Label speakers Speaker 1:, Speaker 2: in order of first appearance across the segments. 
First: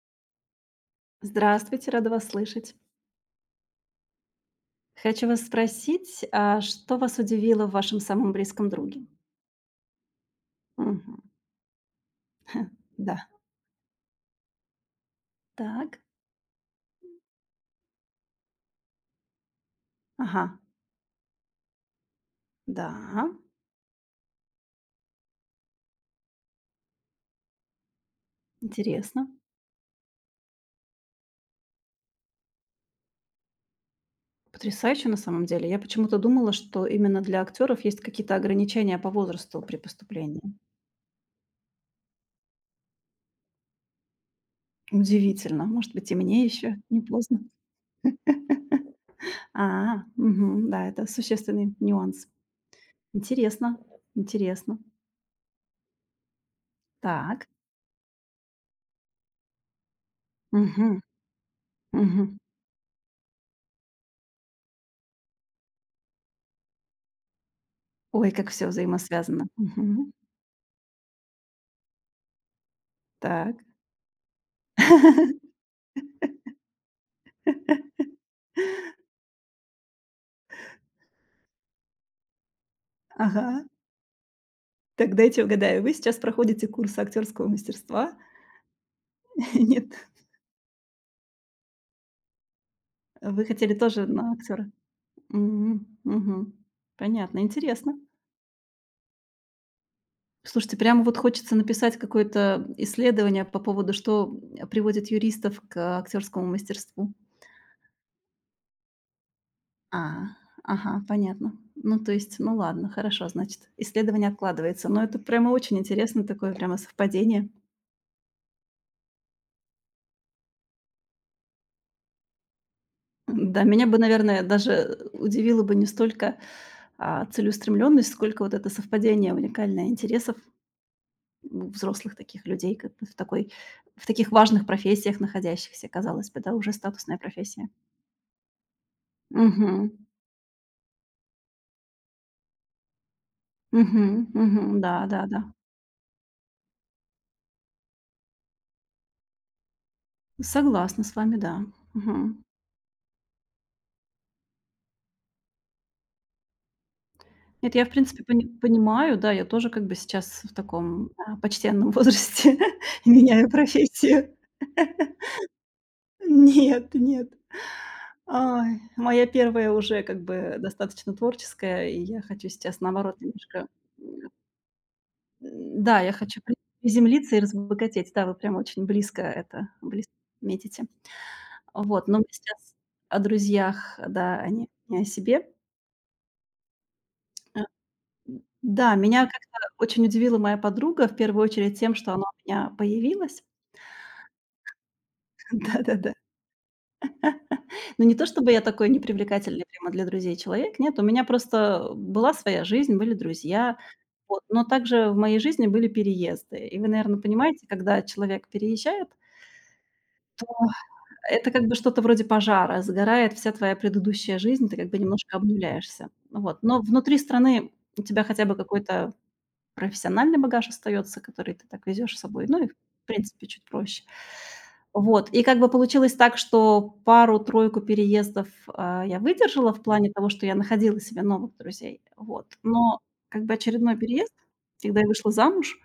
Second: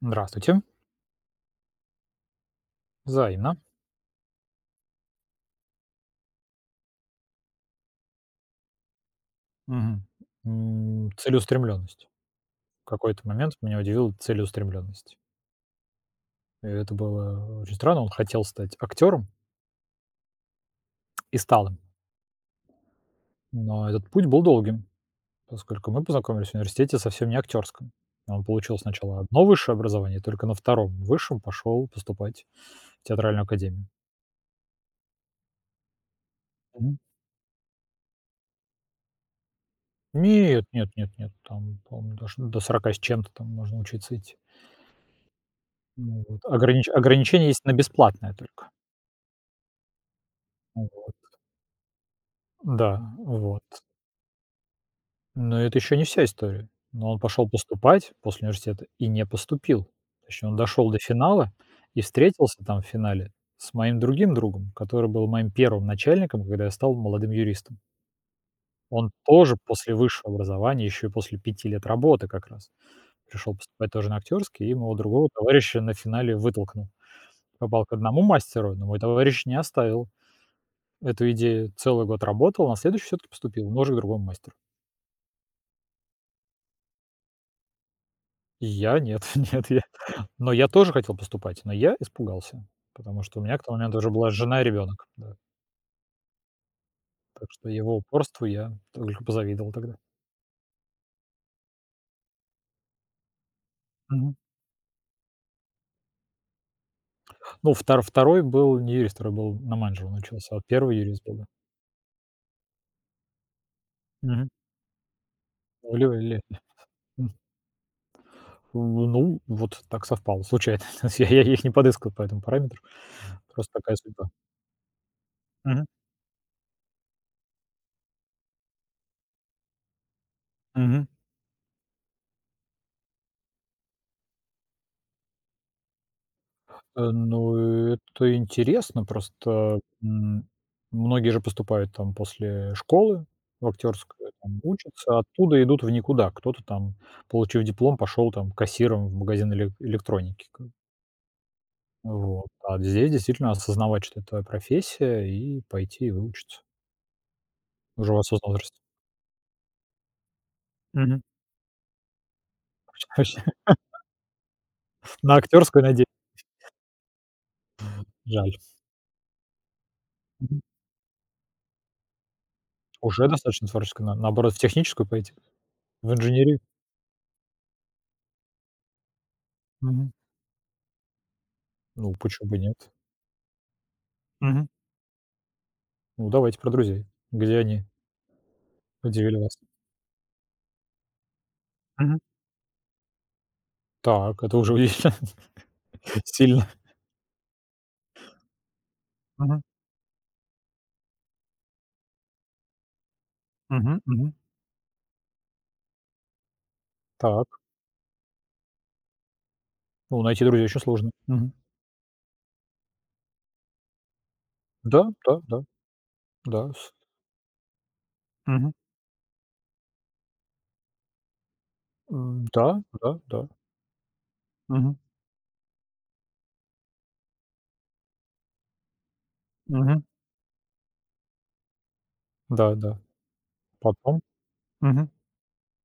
Speaker 1: Здравствуйте.
Speaker 2: Здравствуйте, рада вас слышать.
Speaker 1: Взаимно.
Speaker 2: Хочу вас спросить, а что вас удивило в вашем самом близком друге?
Speaker 1: Мгм.
Speaker 2: Мгм.
Speaker 1: Целеустремленность. В какой-то
Speaker 2: Да.
Speaker 1: момент меня удивила целеустремленность.
Speaker 2: Так.
Speaker 1: И это было очень странно. Он хотел стать актером
Speaker 2: Ага.
Speaker 1: и стал им.
Speaker 2: Да.
Speaker 1: Но этот путь был долгим, поскольку мы познакомились в университете совсем не актёрском. Он получил сначала
Speaker 2: Интересно.
Speaker 1: одно высшее образование, только на втором высшем пошел поступать в театральную академию.
Speaker 2: Потрясающе на самом деле. Я почему-то думала, что
Speaker 1: Мгм.
Speaker 2: именно для актеров есть какие-то ограничения по возрасту при поступлении.
Speaker 1: Нет, нет, нет, нет, там, по-моему, даже до 40 с чем-то там можно учиться идти.
Speaker 2: Удивительно. Может быть, и
Speaker 1: Ну вот.
Speaker 2: мне еще
Speaker 1: Огранич
Speaker 2: не поздно.
Speaker 1: ограничение есть на бесплатное только.
Speaker 2: А, мгм, да, это
Speaker 1: Вот.
Speaker 2: существенный нюанс.
Speaker 1: Да, вот.
Speaker 2: Интересно, интересно.
Speaker 1: Но это еще не вся история. Но он
Speaker 2: Так.
Speaker 1: пошел поступать после университета и не поступил. Точнее, он дошел до
Speaker 2: Угу.
Speaker 1: финала и
Speaker 2: Мгм.
Speaker 1: встретился там в финале с моим другим другом, который был моим первым начальником, когда я стал молодым юристом.
Speaker 2: Ой, как все
Speaker 1: Он
Speaker 2: взаимосвязано.
Speaker 1: тоже после
Speaker 2: Мгм.
Speaker 1: высшего образования, еще и после 5 лет работы как раз, пришел
Speaker 2: Так.
Speaker 1: поступать тоже на актерский, и моего другого товарища на финале вытолкнул. Попал к одному мастеру, но мой товарищ не оставил эту идею. Целый год работал, на следующий все-таки
Speaker 2: Ага.
Speaker 1: поступил, но уже к другому мастеру.
Speaker 2: Так, дайте угадаю, вы сейчас проходите курс актерского мастерства?
Speaker 1: Я нет, нет, я
Speaker 2: Нет?
Speaker 1: но я тоже хотел поступать, но я испугался, потому что у
Speaker 2: Вы
Speaker 1: меня к
Speaker 2: хотели
Speaker 1: тому моменту
Speaker 2: тоже
Speaker 1: уже была
Speaker 2: на
Speaker 1: жена и
Speaker 2: актера?
Speaker 1: ребенок, да.
Speaker 2: Понятно,
Speaker 1: Так что его
Speaker 2: интересно.
Speaker 1: упорству я только позавидовал тогда.
Speaker 2: Слушайте, прямо вот хочется написать какое-то исследование по поводу, что,
Speaker 1: Мгм.
Speaker 2: приводит юристов к актерскому мастерству.
Speaker 1: Ну, второй был не юрист, второй был на менеджера
Speaker 2: А,
Speaker 1: он учился, а первый
Speaker 2: ага,
Speaker 1: юрист был, да.
Speaker 2: понятно. Ну, то есть, ну ладно, хорошо, значит, исследование
Speaker 1: Мгм.
Speaker 2: откладывается. Но это прямо очень
Speaker 1: Или
Speaker 2: интересно,
Speaker 1: или
Speaker 2: такое прямо
Speaker 1: м,
Speaker 2: совпадение.
Speaker 1: ну, вот так совпало случайно. То есть я их не подыскал по этому параметру.
Speaker 2: Да,
Speaker 1: Просто
Speaker 2: меня
Speaker 1: такая
Speaker 2: бы,
Speaker 1: судьба.
Speaker 2: наверное, даже удивило бы
Speaker 1: Мгм.
Speaker 2: не столько, целеустремленность, сколько вот это совпадение уникальное интересов
Speaker 1: Мгм.
Speaker 2: у взрослых таких людей, как бы в таких важных профессиях находящихся, казалось бы, да, уже статусная профессия.
Speaker 1: Ну, это интересно. Просто,
Speaker 2: Угу,
Speaker 1: многие же поступают там после школы в
Speaker 2: угу,
Speaker 1: актерскую там
Speaker 2: угу, да,
Speaker 1: учатся,
Speaker 2: да, да.
Speaker 1: оттуда идут в никуда. Кто-то там, получив диплом, пошел там кассиром в магазин электроники. Как бы.
Speaker 2: Согласна с вами, да. Мгм.
Speaker 1: Вот. А здесь действительно осознавать, что это профессия, и пойти и выучиться
Speaker 2: Нет, я, в
Speaker 1: уже в
Speaker 2: принципе, пони
Speaker 1: осознанном возрасте.
Speaker 2: понимаю, да, я тоже как бы сейчас в таком,
Speaker 1: Мгм.
Speaker 2: почтенном возрасте меняю профессию.
Speaker 1: На актерскую надеюсь.
Speaker 2: Нет, нет.
Speaker 1: Жаль.
Speaker 2: Ай, моя первая уже как бы
Speaker 1: Мгм.
Speaker 2: достаточно творческая, и я хочу сейчас, наоборот,
Speaker 1: Уже
Speaker 2: немножко
Speaker 1: достаточно творческая. На
Speaker 2: м,
Speaker 1: наоборот, в техническую пойти,
Speaker 2: да,
Speaker 1: в
Speaker 2: я хочу при
Speaker 1: инженерию.
Speaker 2: приземлиться и разбогатеть. Да, вы прям очень близко это,
Speaker 1: Мгм.
Speaker 2: близко метите. Вот,
Speaker 1: Ну,
Speaker 2: но мы
Speaker 1: почему бы
Speaker 2: сейчас
Speaker 1: нет?
Speaker 2: о друзьях, да, а
Speaker 1: Мгм.
Speaker 2: не о себе.
Speaker 1: Ну, давайте про друзей. Где
Speaker 2: Э,
Speaker 1: они
Speaker 2: да, меня
Speaker 1: удивили вас?
Speaker 2: как-то очень удивила моя подруга, в первую очередь тем, что
Speaker 1: Мгм.
Speaker 2: она у меня появилась.
Speaker 1: Так, это уже удивительно.
Speaker 2: Да-да-да.
Speaker 1: Сильно.
Speaker 2: Ну, не то чтобы я такой
Speaker 1: Мгм.
Speaker 2: непривлекательный прямо для друзей человек, нет, у меня просто была своя жизнь, были друзья,
Speaker 1: Мгм. Мгм.
Speaker 2: вот. Но также в моей жизни были переезды. И вы, наверное,
Speaker 1: Так,
Speaker 2: понимаете, когда человек переезжает,
Speaker 1: ну, найти друзей еще сложно.
Speaker 2: это
Speaker 1: Мгм.
Speaker 2: как бы что-то вроде пожара, сгорает вся твоя предыдущая жизнь, ты как бы
Speaker 1: Да, да,
Speaker 2: немножко
Speaker 1: да,
Speaker 2: обнуляешься. Вот.
Speaker 1: да.
Speaker 2: Но
Speaker 1: С
Speaker 2: внутри страны у тебя хотя бы
Speaker 1: Мгм.
Speaker 2: какой-то профессиональный багаж остается, который ты так везешь с собой. Ну и, в
Speaker 1: Да, да,
Speaker 2: принципе,
Speaker 1: да.
Speaker 2: чуть проще.
Speaker 1: Мгм.
Speaker 2: Вот. И как бы получилось так, что пару-тройку переездов, я выдержала в
Speaker 1: Мгм.
Speaker 2: плане того, что я находила себе новых друзей. Вот.
Speaker 1: Да, да.
Speaker 2: Но как бы очередной
Speaker 1: Потом.
Speaker 2: переезд, когда я
Speaker 1: Мгм.
Speaker 2: вышла замуж,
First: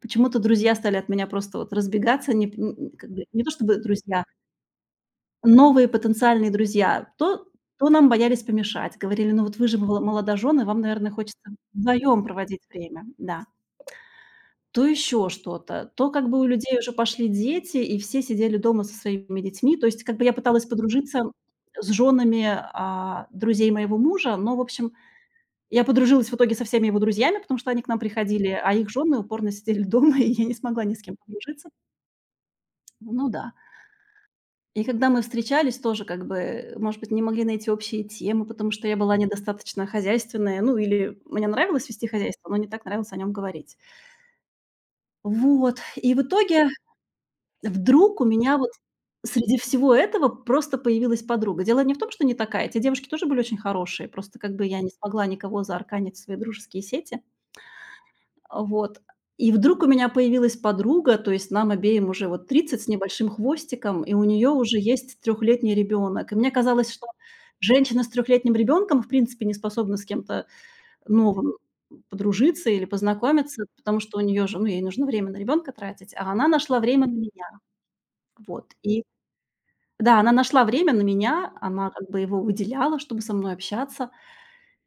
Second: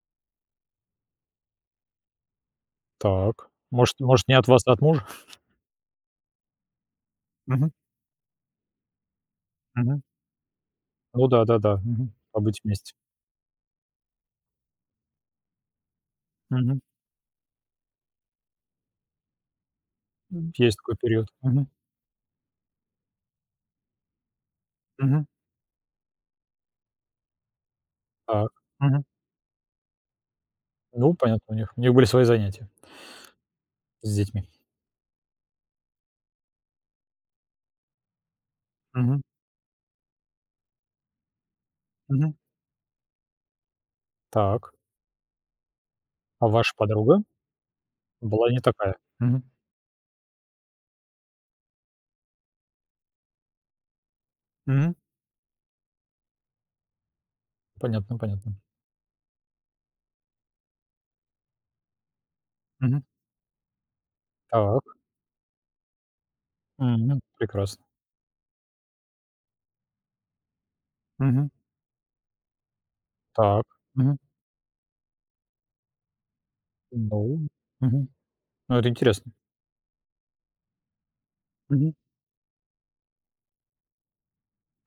Speaker 2: почему-то друзья стали от меня просто вот разбегаться. Не, как бы, не
Speaker 1: Так.
Speaker 2: то чтобы
Speaker 1: Может
Speaker 2: друзья,
Speaker 1: может, не от вас, а от мужа?
Speaker 2: новые потенциальные друзья. То,
Speaker 1: Мгм.
Speaker 2: то нам боялись помешать. Говорили, ну вот вы же
Speaker 1: Мгм.
Speaker 2: молодожены, вам, наверное,
Speaker 1: Ну
Speaker 2: хочется
Speaker 1: да, да-да. Мгм.
Speaker 2: вдвоем проводить
Speaker 1: Побыть вместе.
Speaker 2: время. Да то еще что-то, то как бы у людей
Speaker 1: Мгм.
Speaker 2: уже пошли дети, и все сидели дома со своими детьми. То есть как бы я
Speaker 1: М.
Speaker 2: пыталась
Speaker 1: Есть такой период.
Speaker 2: подружиться
Speaker 1: Мгм.
Speaker 2: с женами, друзей моего мужа, но, в общем,
Speaker 1: Мгм.
Speaker 2: я подружилась в итоге со всеми его друзьями, потому что они к нам
Speaker 1: Так.
Speaker 2: приходили, а их
Speaker 1: Мгм.
Speaker 2: жены упорно сидели дома, и я не смогла ни с
Speaker 1: Ну,
Speaker 2: кем
Speaker 1: понятно, у
Speaker 2: подружиться.
Speaker 1: них у них были свои занятия
Speaker 2: Ну да.
Speaker 1: с детьми.
Speaker 2: И когда мы встречались, тоже как бы, может быть, не могли найти общие темы, потому что я была
Speaker 1: Мгм.
Speaker 2: недостаточно хозяйственная, ну или мне нравилось вести
Speaker 1: Мгм.
Speaker 2: хозяйство, но не так нравилось о нем говорить.
Speaker 1: Так.
Speaker 2: Вот. И в
Speaker 1: А
Speaker 2: итоге
Speaker 1: ваша подруга
Speaker 2: вдруг у
Speaker 1: была
Speaker 2: меня
Speaker 1: не
Speaker 2: вот
Speaker 1: такая? Мгм.
Speaker 2: среди всего этого просто появилась подруга. Дело не в том, что не такая. Те девушки тоже были очень хорошие, просто как бы я не
Speaker 1: Мгм.
Speaker 2: смогла никого заарканить в свои дружеские сети.
Speaker 1: Понятно, понятно.
Speaker 2: А, вот. И вдруг у меня появилась подруга, то есть нам обеим уже вот 30 с
Speaker 1: Мгм.
Speaker 2: небольшим хвостиком, и у нее уже
Speaker 1: Так.
Speaker 2: есть трехлетний ребенок. И мне казалось, что
Speaker 1: Мгм. Прекрасно.
Speaker 2: женщина с трехлетним ребенком в принципе не способна с кем-то
Speaker 1: Мгм.
Speaker 2: новым подружиться или
Speaker 1: Так.
Speaker 2: познакомиться, потому что
Speaker 1: Мгм.
Speaker 2: у нее же, ну, ей нужно время на ребенка тратить, а она нашла время на меня.
Speaker 1: Ну, Мгм.
Speaker 2: Вот.
Speaker 1: Ну, это
Speaker 2: И
Speaker 1: интересно.
Speaker 2: да, она нашла время на меня, она
Speaker 1: Мгм.
Speaker 2: как бы его выделяла, чтобы со мной общаться.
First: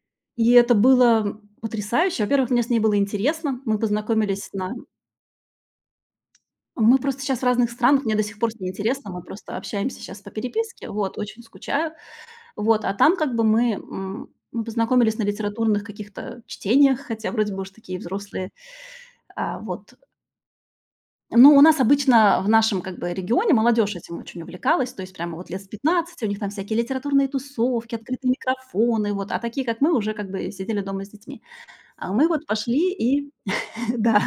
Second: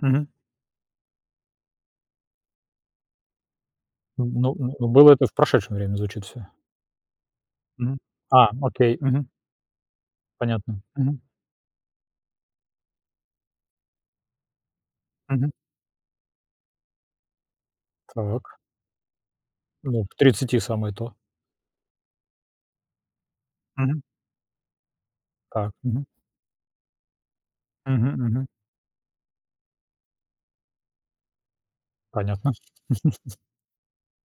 Speaker 1: Мгм.
Speaker 2: И это было потрясающе. Во-первых, мне с ней было интересно. Мы познакомились
Speaker 1: ну
Speaker 2: на
Speaker 1: ну, было это в прошедшем времени, звучит все.
Speaker 2: мы просто сейчас в разных
Speaker 1: Мгм.
Speaker 2: странах, мне до сих
Speaker 1: А,
Speaker 2: пор с ней
Speaker 1: окей.
Speaker 2: интересно, мы
Speaker 1: Мгм.
Speaker 2: просто общаемся сейчас по
Speaker 1: Понятно.
Speaker 2: переписке, вот,
Speaker 1: Мгм.
Speaker 2: очень скучаю. Вот, а там как бы мы познакомились на
Speaker 1: Мгм.
Speaker 2: литературных каких-то чтениях, хотя вроде бы уж такие взрослые.
Speaker 1: Так.
Speaker 2: А, вот.
Speaker 1: Ну, к 30 самое то.
Speaker 2: Ну, у нас обычно в нашем, как бы, регионе молодежь
Speaker 1: Мгм.
Speaker 2: этим очень увлекалась, то есть прямо вот лет с
Speaker 1: Так. Мгм.
Speaker 2: 15 у них там всякие литературные тусовки,
Speaker 1: Мгм.
Speaker 2: открытые
Speaker 1: Мгм.
Speaker 2: микрофоны, вот, а такие, как мы, уже как бы сидели дома с детьми. А мы вот
Speaker 1: Понятно.
Speaker 2: пошли и да,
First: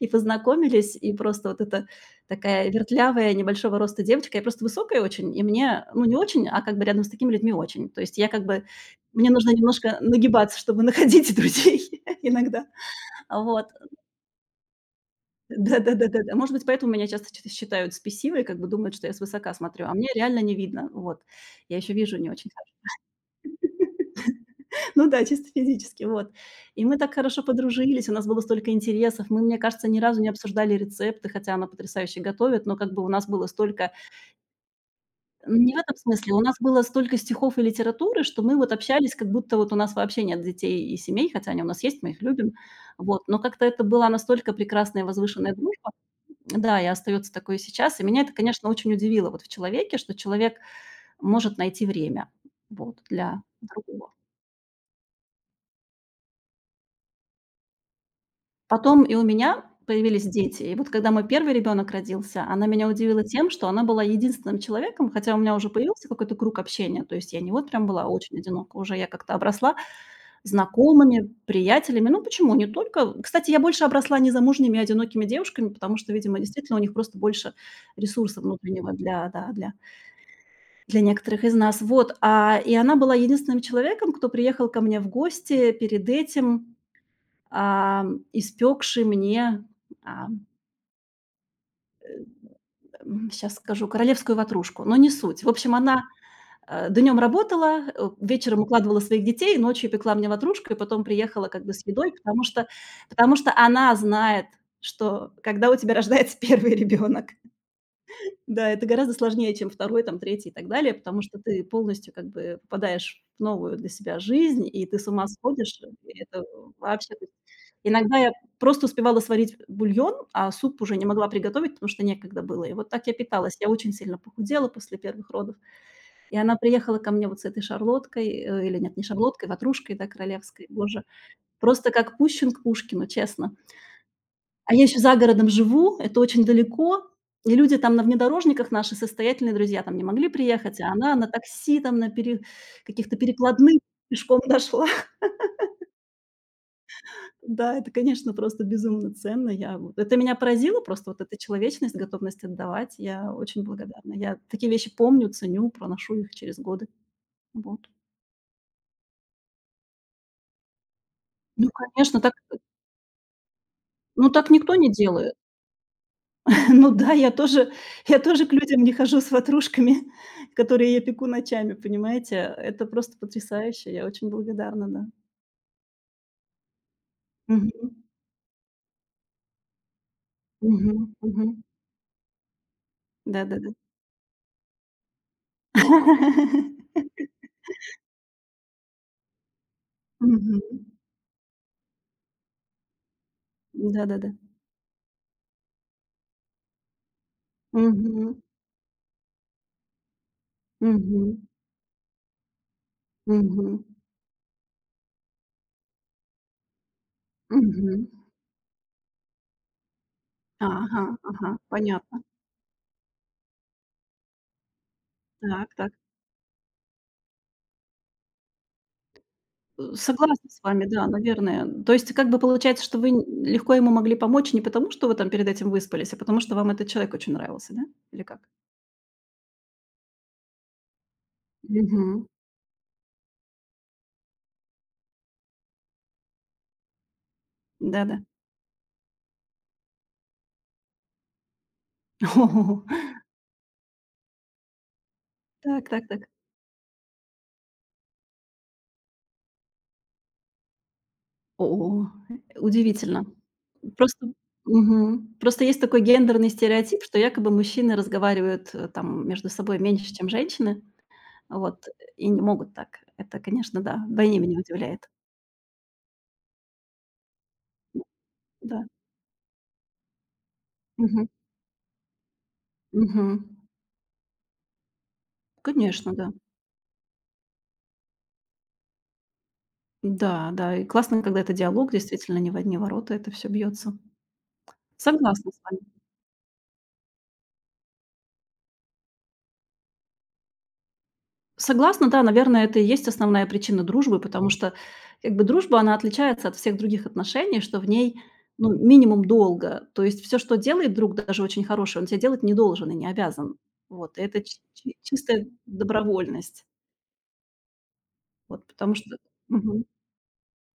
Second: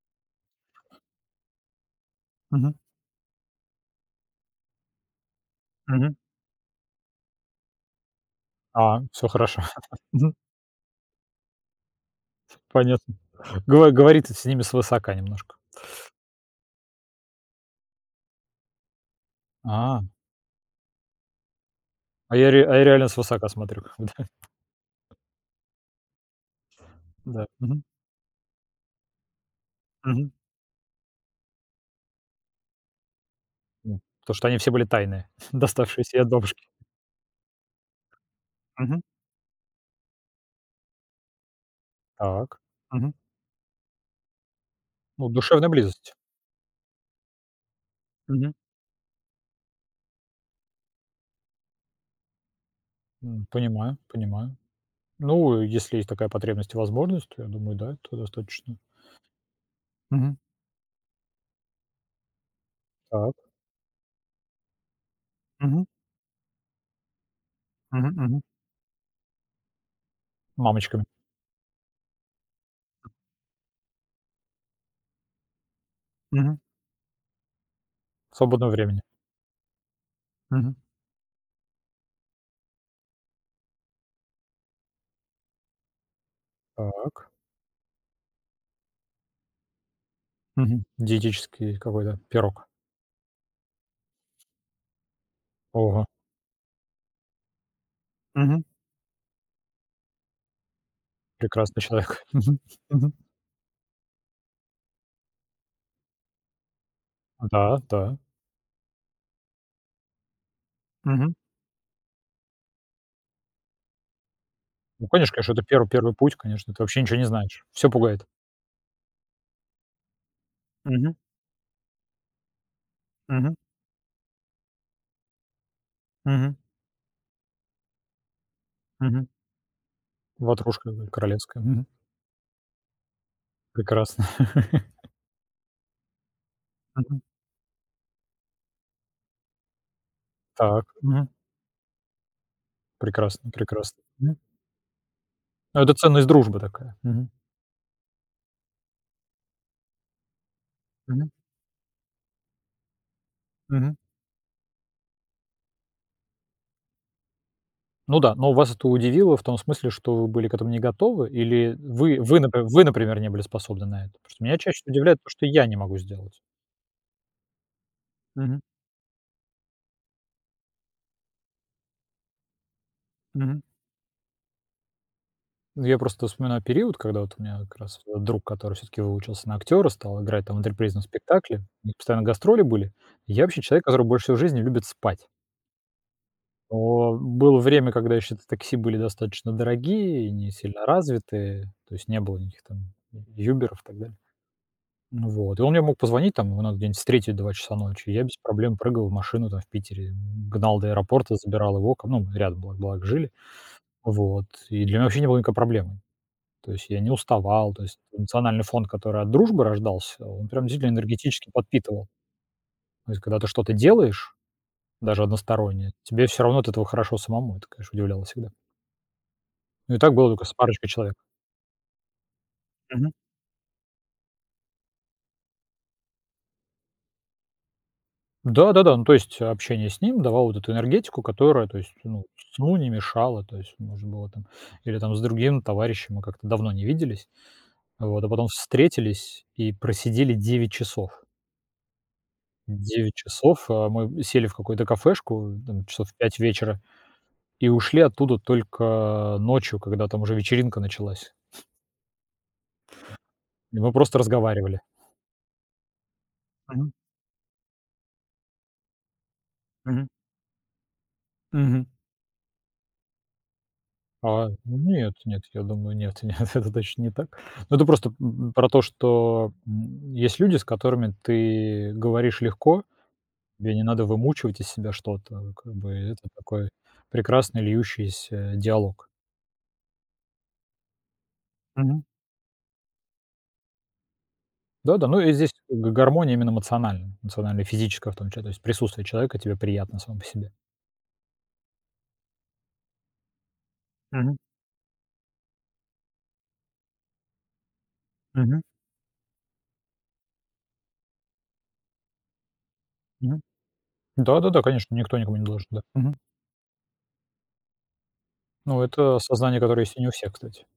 Speaker 2: и познакомились, и просто вот эта такая
Speaker 1: Мгм.
Speaker 2: вертлявая, небольшого роста девочка, я просто высокая очень, и мне, ну,
Speaker 1: Мгм.
Speaker 2: не очень, а как бы рядом с такими людьми очень. То есть я как бы
Speaker 1: А, все
Speaker 2: мне нужно
Speaker 1: хорошо.
Speaker 2: немножко
Speaker 1: Мгм.
Speaker 2: нагибаться, чтобы находить друзей иногда.
Speaker 1: Понятно.
Speaker 2: Вот.
Speaker 1: Гова говорит с ними свысока немножко.
Speaker 2: Да-да-да-да-да. Может быть, поэтому меня часто чт считают спесивой, как бы думают, что я свысока смотрю, а
Speaker 1: А.
Speaker 2: мне реально не видно. Вот. Я еще вижу не
Speaker 1: А
Speaker 2: очень
Speaker 1: я ре
Speaker 2: хорошо.
Speaker 1: а я реально свысока смотрю, когда
Speaker 2: Ну да, чисто физически, вот. И мы так хорошо
Speaker 1: да. Мгм.
Speaker 2: подружились, у нас было столько интересов. Мы, мне кажется, ни разу не
Speaker 1: Мгм.
Speaker 2: обсуждали рецепты, хотя она потрясающе готовит, но как бы у нас было столько
Speaker 1: Ну, потому что они все были тайные,
Speaker 2: ну, не в этом
Speaker 1: доставшиеся ей от
Speaker 2: смысле, у нас
Speaker 1: бабушки.
Speaker 2: было столько стихов и литературы, что мы вот
Speaker 1: Мгм.
Speaker 2: общались, как будто вот у нас вообще нет детей и семей, хотя они у нас есть, мы их любим.
Speaker 1: Так. Мгм.
Speaker 2: Вот. Но как-то это была настолько прекрасная и
Speaker 1: Ну,
Speaker 2: возвышенная
Speaker 1: душевная
Speaker 2: дружба.
Speaker 1: близость.
Speaker 2: Да, и остается такое сейчас. И меня это,
Speaker 1: Мгм.
Speaker 2: конечно, очень удивило вот в человеке, что человек может найти время вот для
Speaker 1: Понимаю,
Speaker 2: другого.
Speaker 1: понимаю. Ну, если есть такая потребность и возможность, то я думаю, да, это достаточно.
Speaker 2: Потом и у меня появились
Speaker 1: Мгм.
Speaker 2: дети. И вот когда мой первый ребенок родился, она меня удивила
Speaker 1: Так.
Speaker 2: тем, что она была единственным человеком, хотя у меня уже
Speaker 1: Мгм.
Speaker 2: появился какой-то круг общения. То есть я не вот прям
Speaker 1: Мгм.
Speaker 2: была очень
Speaker 1: Мгм.
Speaker 2: одинока, уже я как-то обросла
Speaker 1: Мамочками.
Speaker 2: знакомыми, приятелями. Ну, почему? Не только... Кстати, я больше обросла незамужними и одинокими девушками, потому что, видимо,
Speaker 1: Мгм.
Speaker 2: действительно у них просто больше ресурса
Speaker 1: Свободного
Speaker 2: внутреннего
Speaker 1: времени.
Speaker 2: для, да, для
Speaker 1: Мгм.
Speaker 2: Для некоторых из нас. Вот, и она была единственным человеком, кто приехал ко мне в гости перед этим,
Speaker 1: Так.
Speaker 2: испекший мне, сейчас
Speaker 1: Мгм. Диетический какой-то пирог.
Speaker 2: скажу, королевскую ватрушку, но не суть. В общем, она,
Speaker 1: Ого.
Speaker 2: днём работала, вечером
Speaker 1: Мгм.
Speaker 2: укладывала своих детей, ночью пекла мне ватрушку и потом приехала как бы
Speaker 1: Прекрасный
Speaker 2: с едой,
Speaker 1: человек.
Speaker 2: потому
Speaker 1: Мгм.
Speaker 2: что
Speaker 1: Мгм.
Speaker 2: потому что она знает, что когда у тебя рождается первый ребенок.
Speaker 1: Да, да.
Speaker 2: Да, это гораздо сложнее, чем второй, там третий и так далее, потому
Speaker 1: Мгм.
Speaker 2: что ты полностью как бы попадаешь в новую для себя жизнь, и ты с
Speaker 1: Ну,
Speaker 2: ума
Speaker 1: конечно, конечно, это
Speaker 2: сходишь.
Speaker 1: первый
Speaker 2: И
Speaker 1: путь,
Speaker 2: это
Speaker 1: конечно, ты вообще
Speaker 2: вообще,
Speaker 1: ничего
Speaker 2: то
Speaker 1: не
Speaker 2: есть,
Speaker 1: знаешь. Все
Speaker 2: иногда
Speaker 1: пугает.
Speaker 2: я просто успевала сварить бульон, а суп уже не
Speaker 1: Мгм,
Speaker 2: могла приготовить, потому что некогда было. И вот так я
Speaker 1: мгм,
Speaker 2: питалась. Я очень сильно похудела после первых родов. И она
Speaker 1: мгм,
Speaker 2: приехала ко мне вот с этой шарлоткой, или нет, не
Speaker 1: мгм.
Speaker 2: шарлоткой, ватрушкой, да, королевской,
Speaker 1: Ватрушка
Speaker 2: боже.
Speaker 1: королевская. Мгм.
Speaker 2: Просто как Пущин к Пушкину, честно.
Speaker 1: Прекрасно.
Speaker 2: А я еще за городом живу, это очень далеко,
Speaker 1: Мгм.
Speaker 2: и люди там на внедорожниках, наши состоятельные друзья, там не могли приехать,
Speaker 1: Так.
Speaker 2: а она на
Speaker 1: Мгм.
Speaker 2: такси, там на пере каких-то
Speaker 1: Прекрасно,
Speaker 2: перекладных
Speaker 1: прекрасно. Мгм.
Speaker 2: пешком дошла.
Speaker 1: Ну, это ценность дружбы такая. Мгм.
Speaker 2: Да, это, конечно, просто безумно ценно. Я вот это меня поразило просто, вот
Speaker 1: Мгм,
Speaker 2: эта человечность, готовность отдавать. Я очень
Speaker 1: мгм.
Speaker 2: благодарна. Я такие вещи помню, ценю, проношу их через годы. Вот.
Speaker 1: Ну да, но вас это удивило в том смысле, что вы были к этому не готовы,
Speaker 2: Ну,
Speaker 1: или вы
Speaker 2: конечно, так,
Speaker 1: вы, напри вы, например, не были способны на это?
Speaker 2: ну,
Speaker 1: Потому что
Speaker 2: так
Speaker 1: меня
Speaker 2: никто
Speaker 1: чаще
Speaker 2: не
Speaker 1: удивляет то,
Speaker 2: делает.
Speaker 1: что я не могу сделать.
Speaker 2: Ну да, я тоже к
Speaker 1: Мгм,
Speaker 2: людям не хожу с ватрушками, которые я пеку ночами, понимаете? Это просто
Speaker 1: мгм.
Speaker 2: потрясающе. Я очень благодарна, да.
Speaker 1: Ну, я просто вспоминаю период, когда вот у меня
Speaker 2: Мгм.
Speaker 1: как раз друг, который все таки выучился на актера, стал играть там в
Speaker 2: Мгм.
Speaker 1: антрепризном
Speaker 2: Мгм.
Speaker 1: спектакле, у них постоянно гастроли были. Я вообще
Speaker 2: Да-да-да.
Speaker 1: человек, который больше всего в жизни любит спать. Но было время, когда еще такси были достаточно дорогие и не
Speaker 2: Мгм.
Speaker 1: сильно развитые, то есть не было никаких там "Юберов" и так далее.
Speaker 2: Да-да-да.
Speaker 1: Ну вот, и он мне мог позвонить, там его надо где-нибудь встретить в 2 часа ночи, и я без
Speaker 2: Мгм.
Speaker 1: проблем прыгал в машину там в Питере, гнал до аэропорта,
Speaker 2: Мгм.
Speaker 1: забирал его, к ну, рядом, благо жили.
Speaker 2: Мгм.
Speaker 1: Вот, и для меня вообще не было никакой проблемы. То есть я не уставал, то есть
Speaker 2: Мгм.
Speaker 1: эмоциональный фон, который от дружбы рождался, он прям действительно
Speaker 2: Ага,
Speaker 1: энергетически
Speaker 2: ага,
Speaker 1: подпитывал.
Speaker 2: понятно.
Speaker 1: То есть когда ты что-то делаешь, даже
Speaker 2: Так, так.
Speaker 1: одностороннее, тебе все равно от этого хорошо самому. Это, конечно, удивляло всегда. Ну и так было только
Speaker 2: Согласна
Speaker 1: с
Speaker 2: с вами,
Speaker 1: парочкой
Speaker 2: да,
Speaker 1: человек.
Speaker 2: наверное. То есть как бы получается, что вы
Speaker 1: Мгм.
Speaker 2: н легко ему могли помочь не потому, что вы там перед этим выспались, а потому, что вам этот человек очень нравился, да? Или как?
Speaker 1: Да-да-да, ну, то есть общение с ним давало вот эту энергетику, которая, то есть,
Speaker 2: Мгм.
Speaker 1: ну, сну не мешала, то есть можно было там, или там с другим товарищем мы как-то давно не виделись,
Speaker 2: Да-да.
Speaker 1: вот, а потом встретились и просидели 9 часов.
Speaker 2: О.
Speaker 1: 9 часов, а, мы сели в какую-то кафешку, там,
Speaker 2: Так, так,
Speaker 1: часов в
Speaker 2: так.
Speaker 1: 5 вечера, и ушли оттуда только ночью, когда там уже вечеринка началась.
Speaker 2: О, удивительно.
Speaker 1: И мы просто
Speaker 2: Просто
Speaker 1: разговаривали.
Speaker 2: Мгм. Просто есть такой гендерный
Speaker 1: Мгм,
Speaker 2: стереотип, что якобы мужчины разговаривают, там между собой
Speaker 1: мгм,
Speaker 2: меньше, чем женщины, вот,
Speaker 1: мгм.
Speaker 2: и не могут так. Это, конечно, да, вдвойне
Speaker 1: А,
Speaker 2: меня удивляет.
Speaker 1: нет, нет, я думаю, нет, нет, это точно не так. Ну, это просто, про
Speaker 2: Да.
Speaker 1: то, что, есть люди, с которыми
Speaker 2: Мгм.
Speaker 1: ты говоришь легко,
Speaker 2: Мгм.
Speaker 1: тебе не надо вымучивать из себя что-то, как бы
Speaker 2: Конечно,
Speaker 1: это
Speaker 2: да.
Speaker 1: такой прекрасный льющийся диалог.
Speaker 2: Да, да, и классно, когда это диалог, действительно, не в одни ворота это все бьется.
Speaker 1: Да-да, ну и
Speaker 2: Согласна
Speaker 1: здесь
Speaker 2: с вами.
Speaker 1: г гармония именно эмоциональная, эмоциональная, физическая в том числе. То есть присутствие человека тебе приятно само по себе.
Speaker 2: Согласна, да, наверное, это и есть основная причина дружбы,
Speaker 1: Мгм,
Speaker 2: потому что как бы дружба, она отличается от всех других отношений, что в ней,
Speaker 1: мгм,
Speaker 2: ну, минимум долга. То есть все, что делает друг, даже очень хороший, он те делать не должен и не
Speaker 1: мгм.
Speaker 2: обязан. Вот, и это чи
Speaker 1: Да-да-да, конечно,
Speaker 2: чи
Speaker 1: никто никому не
Speaker 2: чистая
Speaker 1: должен, да. Мгм.
Speaker 2: добровольность. Вот,
Speaker 1: Ну,
Speaker 2: потому что.
Speaker 1: это сознание, которое
Speaker 2: Мгм.
Speaker 1: есть и не у всех, кстати.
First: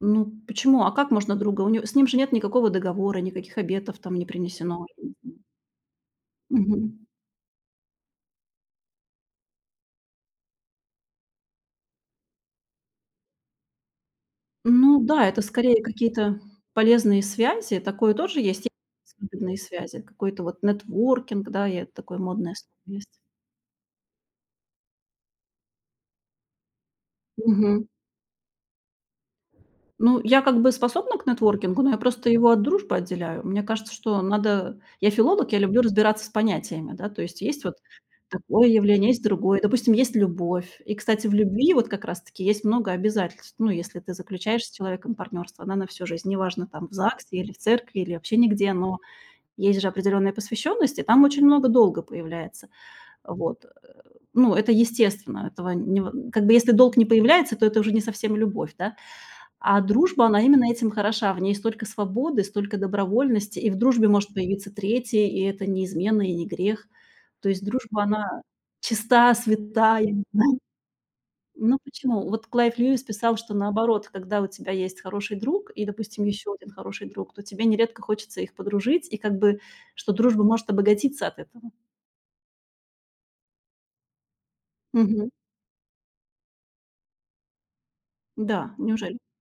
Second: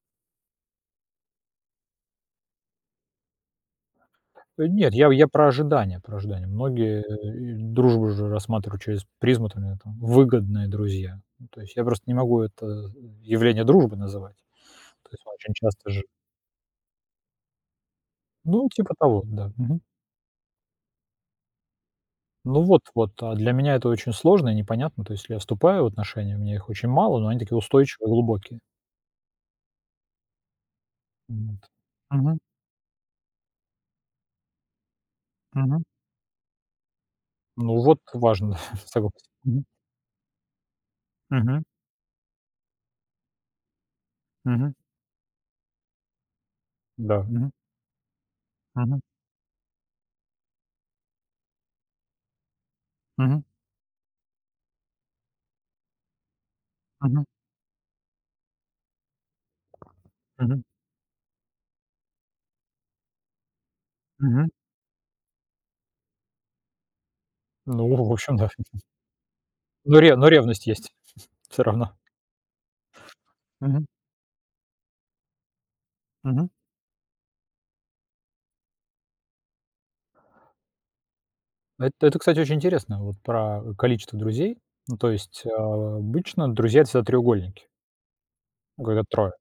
Speaker 2: Ну, почему? А как можно друга? У него с ним же нет никакого договора, никаких обетов там не принесено.
Speaker 1: Нет, я про ожидания, про ожидания. Многие,
Speaker 2: Мгм.
Speaker 1: дружбу же рассматривают через призму, там, я там, выгодные друзья. Ну, то есть я просто не могу это явление дружбы называть.
Speaker 2: Ну
Speaker 1: То есть
Speaker 2: да, это
Speaker 1: очень
Speaker 2: скорее
Speaker 1: часто же
Speaker 2: какие-то полезные связи. Такое тоже есть.
Speaker 1: ну, типа
Speaker 2: Есть
Speaker 1: того, да.
Speaker 2: выгодные связи. Какой-то вот нетворкинг, да, и это такое модное
Speaker 1: Ну
Speaker 2: слово
Speaker 1: вот, вот,
Speaker 2: есть.
Speaker 1: а для меня это очень сложно и непонятно. То есть, если я вступаю в отношения, у меня их очень мало, но они такие
Speaker 2: Мгм.
Speaker 1: устойчивые, глубокие.
Speaker 2: Ну, я как бы способна к
Speaker 1: Вот.
Speaker 2: нетворкингу, но я просто
Speaker 1: Мгм.
Speaker 2: его от дружбы отделяю. Мне кажется, что надо я филолог, я люблю
Speaker 1: Мгм.
Speaker 2: разбираться с понятиями, да. То есть есть вот
Speaker 1: Ну вот, важно,
Speaker 2: такое явление, есть
Speaker 1: согласен.
Speaker 2: другое.
Speaker 1: Мгм.
Speaker 2: Допустим, есть любовь. И, кстати, в
Speaker 1: Мгм.
Speaker 2: любви вот как раз-таки есть много обязательств. Ну, если ты заключаешь с
Speaker 1: Мгм.
Speaker 2: человеком партнерство, да, на всю жизнь, неважно, там, в
Speaker 1: Да.
Speaker 2: ЗАГСе или
Speaker 1: Мгм.
Speaker 2: в церкви, или вообще нигде, но
Speaker 1: Мгм.
Speaker 2: есть же определенная посвященность, и там очень много долга появляется.
Speaker 1: Мгм.
Speaker 2: Вот, ну, это естественно, этого нево как бы если долг не
Speaker 1: Мгм.
Speaker 2: появляется, то это уже не совсем любовь, да. А дружба, она
Speaker 1: Мгм.
Speaker 2: именно этим хороша. В ней столько свободы, столько добровольности, и в дружбе может
Speaker 1: Мгм.
Speaker 2: появиться третий, и это неизменно и не грех. То есть дружба,
Speaker 1: Ну, в общем,
Speaker 2: она
Speaker 1: да.
Speaker 2: чиста,
Speaker 1: Но ре
Speaker 2: святая.
Speaker 1: но ревность есть все
Speaker 2: Ну
Speaker 1: равно.
Speaker 2: почему? Вот Клайв Льюис писал, что
Speaker 1: Мгм.
Speaker 2: наоборот, когда у тебя есть хороший друг и, допустим,
Speaker 1: Мгм.
Speaker 2: еще один хороший друг, то тебе нередко хочется их подружить, и как бы что дружба может обогатиться от этого.
Speaker 1: Это, кстати, очень интересно, вот про количество друзей. Ну, то
Speaker 2: Мгм.
Speaker 1: есть, обычно друзья — это всегда треугольники,
Speaker 2: Да,
Speaker 1: ну, когда
Speaker 2: неужели?
Speaker 1: трое?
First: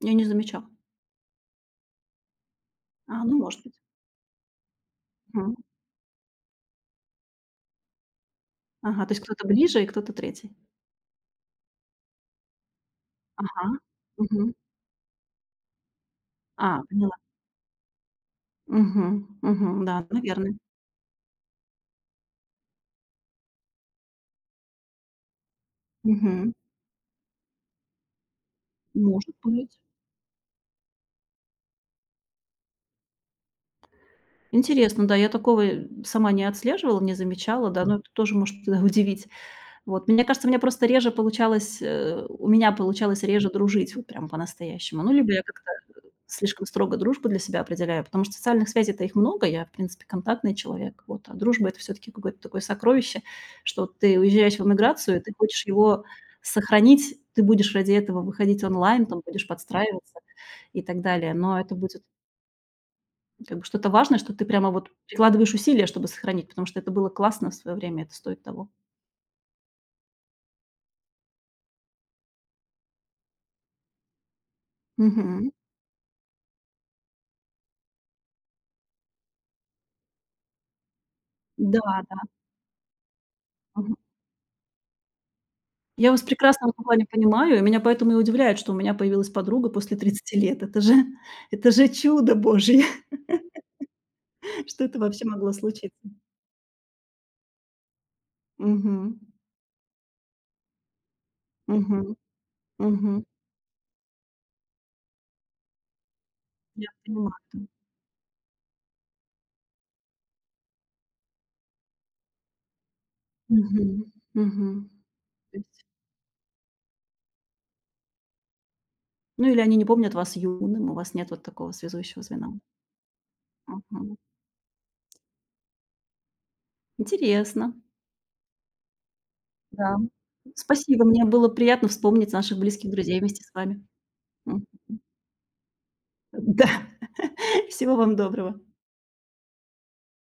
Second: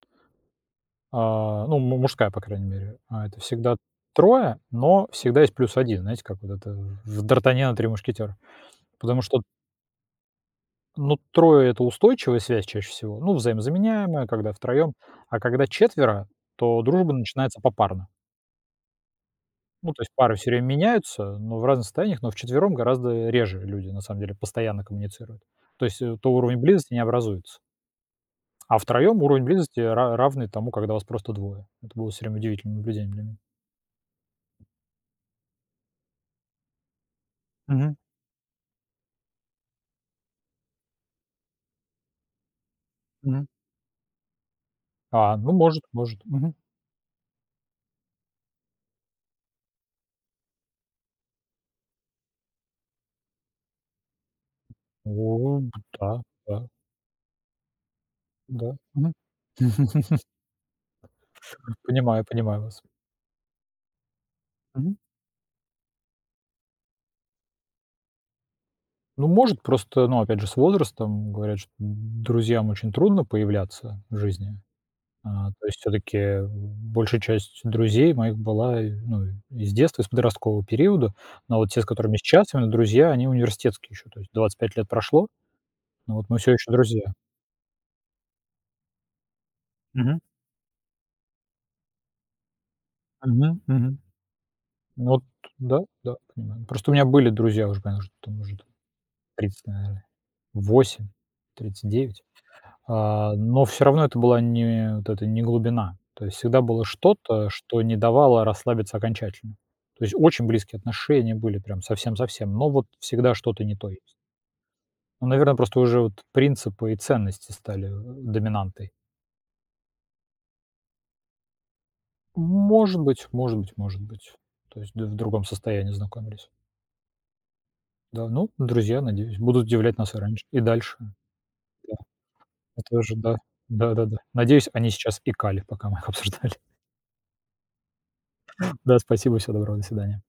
Speaker 2: Я не замечала.
Speaker 1: Ну, му мужская, по крайней мере.
Speaker 2: А, ну,
Speaker 1: Это
Speaker 2: может быть.
Speaker 1: всегда трое, но всегда
Speaker 2: Мгм.
Speaker 1: есть плюс один, знаете, как вот это в "Д'Артаньян и 3 мушкетера".
Speaker 2: Ага, то
Speaker 1: Потому
Speaker 2: есть
Speaker 1: что,
Speaker 2: кто-то ближе и кто-то третий.
Speaker 1: ну, трое — это устойчивая связь чаще всего, ну,
Speaker 2: Ага.
Speaker 1: взаимозаменяемая, когда
Speaker 2: Мгм.
Speaker 1: втроем. А когда четверо,
Speaker 2: А,
Speaker 1: то дружба
Speaker 2: поняла.
Speaker 1: начинается попарно.
Speaker 2: Мгм. Мгм.
Speaker 1: Ну, то
Speaker 2: Да,
Speaker 1: есть пары все
Speaker 2: наверное.
Speaker 1: время меняются, но в разных состояниях, но вчетвером гораздо реже люди, на самом деле, постоянно коммуницируют. То есть, то
Speaker 2: Мгм.
Speaker 1: уровень близости не образуется. А втроем
Speaker 2: Может
Speaker 1: уровень
Speaker 2: быть.
Speaker 1: близости ра равный тому, когда вас просто двое. Это было все время удивительным наблюдением для меня.
Speaker 2: Интересно, да, я такого, сама не отслеживала, не замечала, да,
Speaker 1: Мгм.
Speaker 2: но это тоже может, да, удивить. Вот, мне кажется, мне просто реже получалось, у меня получалось
Speaker 1: Мгм.
Speaker 2: реже дружить вот прям по-настоящему. Ну, либо
Speaker 1: А,
Speaker 2: я
Speaker 1: ну,
Speaker 2: как-то
Speaker 1: может. Мгм.
Speaker 2: слишком строго дружбу для себя определяю, потому что социальных связей-то их много, я, в принципе, контактный человек, вот, а дружба– это все-таки какое-то такое сокровище, что вот ты уезжаешь в эмиграцию, и ты
Speaker 1: О,
Speaker 2: хочешь его
Speaker 1: да, да,
Speaker 2: сохранить, ты будешь ради этого выходить
Speaker 1: да.
Speaker 2: онлайн,
Speaker 1: Мгм.
Speaker 2: там будешь подстраиваться и так далее, но это будет
Speaker 1: Понимаю, понимаю вас.
Speaker 2: как бы что-то важное, что ты прямо вот
Speaker 1: Мгм.
Speaker 2: прикладываешь усилия, чтобы сохранить, потому что это было классно в свое время, это стоит того.
Speaker 1: Ну, может, просто, ну, опять же, с возрастом говорят, что друзьям очень трудно появляться в жизни.
Speaker 2: Мгм.
Speaker 1: То есть все таки большая часть друзей моих была, и, ну, из детства, из подросткового периода. Но вот
Speaker 2: Да,
Speaker 1: те, с которыми сейчас именно друзья, они университетские
Speaker 2: да.
Speaker 1: еще. То есть 25 лет прошло,
Speaker 2: Я
Speaker 1: но
Speaker 2: вас
Speaker 1: вот мы все
Speaker 2: прекрасно в
Speaker 1: еще
Speaker 2: этом плане
Speaker 1: друзья.
Speaker 2: понимаю, и меня поэтому и удивляет, что у меня появилась подруга после
Speaker 1: Мгм.
Speaker 2: 30 лет. Это же это же чудо божье,
Speaker 1: Мгм. Мгм.
Speaker 2: что это
Speaker 1: Ну вот,
Speaker 2: вообще могло
Speaker 1: да,
Speaker 2: случиться.
Speaker 1: да, понимаю. Просто у меня были друзья уже, конечно, там уже
Speaker 2: Мгм.
Speaker 1: 30, наверное, 8,
Speaker 2: Мгм.
Speaker 1: 39.
Speaker 2: Мгм.
Speaker 1: А, но все равно это была не вот эта не глубина. То есть всегда было
Speaker 2: Я
Speaker 1: что-то,
Speaker 2: понимаю.
Speaker 1: что не давало расслабиться окончательно. То есть очень близкие отношения были, прям совсем-совсем, но вот всегда что-то не
Speaker 2: Мгм.
Speaker 1: то есть.
Speaker 2: Мгм.
Speaker 1: Ну, наверное,
Speaker 2: То
Speaker 1: просто
Speaker 2: есть
Speaker 1: уже вот принципы и ценности стали, доминантой.
Speaker 2: ну, или они не помнят вас юным, у вас нет вот такого связующего звена.
Speaker 1: Может быть, может быть, может
Speaker 2: Мгм.
Speaker 1: быть. То есть д в другом состоянии знакомились.
Speaker 2: Интересно.
Speaker 1: Да, ну, друзья, надеюсь, будут
Speaker 2: Да.
Speaker 1: удивлять нас и раньше и дальше.
Speaker 2: Спасибо, мне было приятно вспомнить наших
Speaker 1: Я
Speaker 2: близких
Speaker 1: тоже,
Speaker 2: друзей
Speaker 1: да.
Speaker 2: вместе с вами.
Speaker 1: Да-да-да.
Speaker 2: М.
Speaker 1: Надеюсь, они сейчас икали, пока мы их обсуждали.
Speaker 2: Да. Всего вам доброго.
Speaker 1: Да, спасибо, всего доброго, до свидания.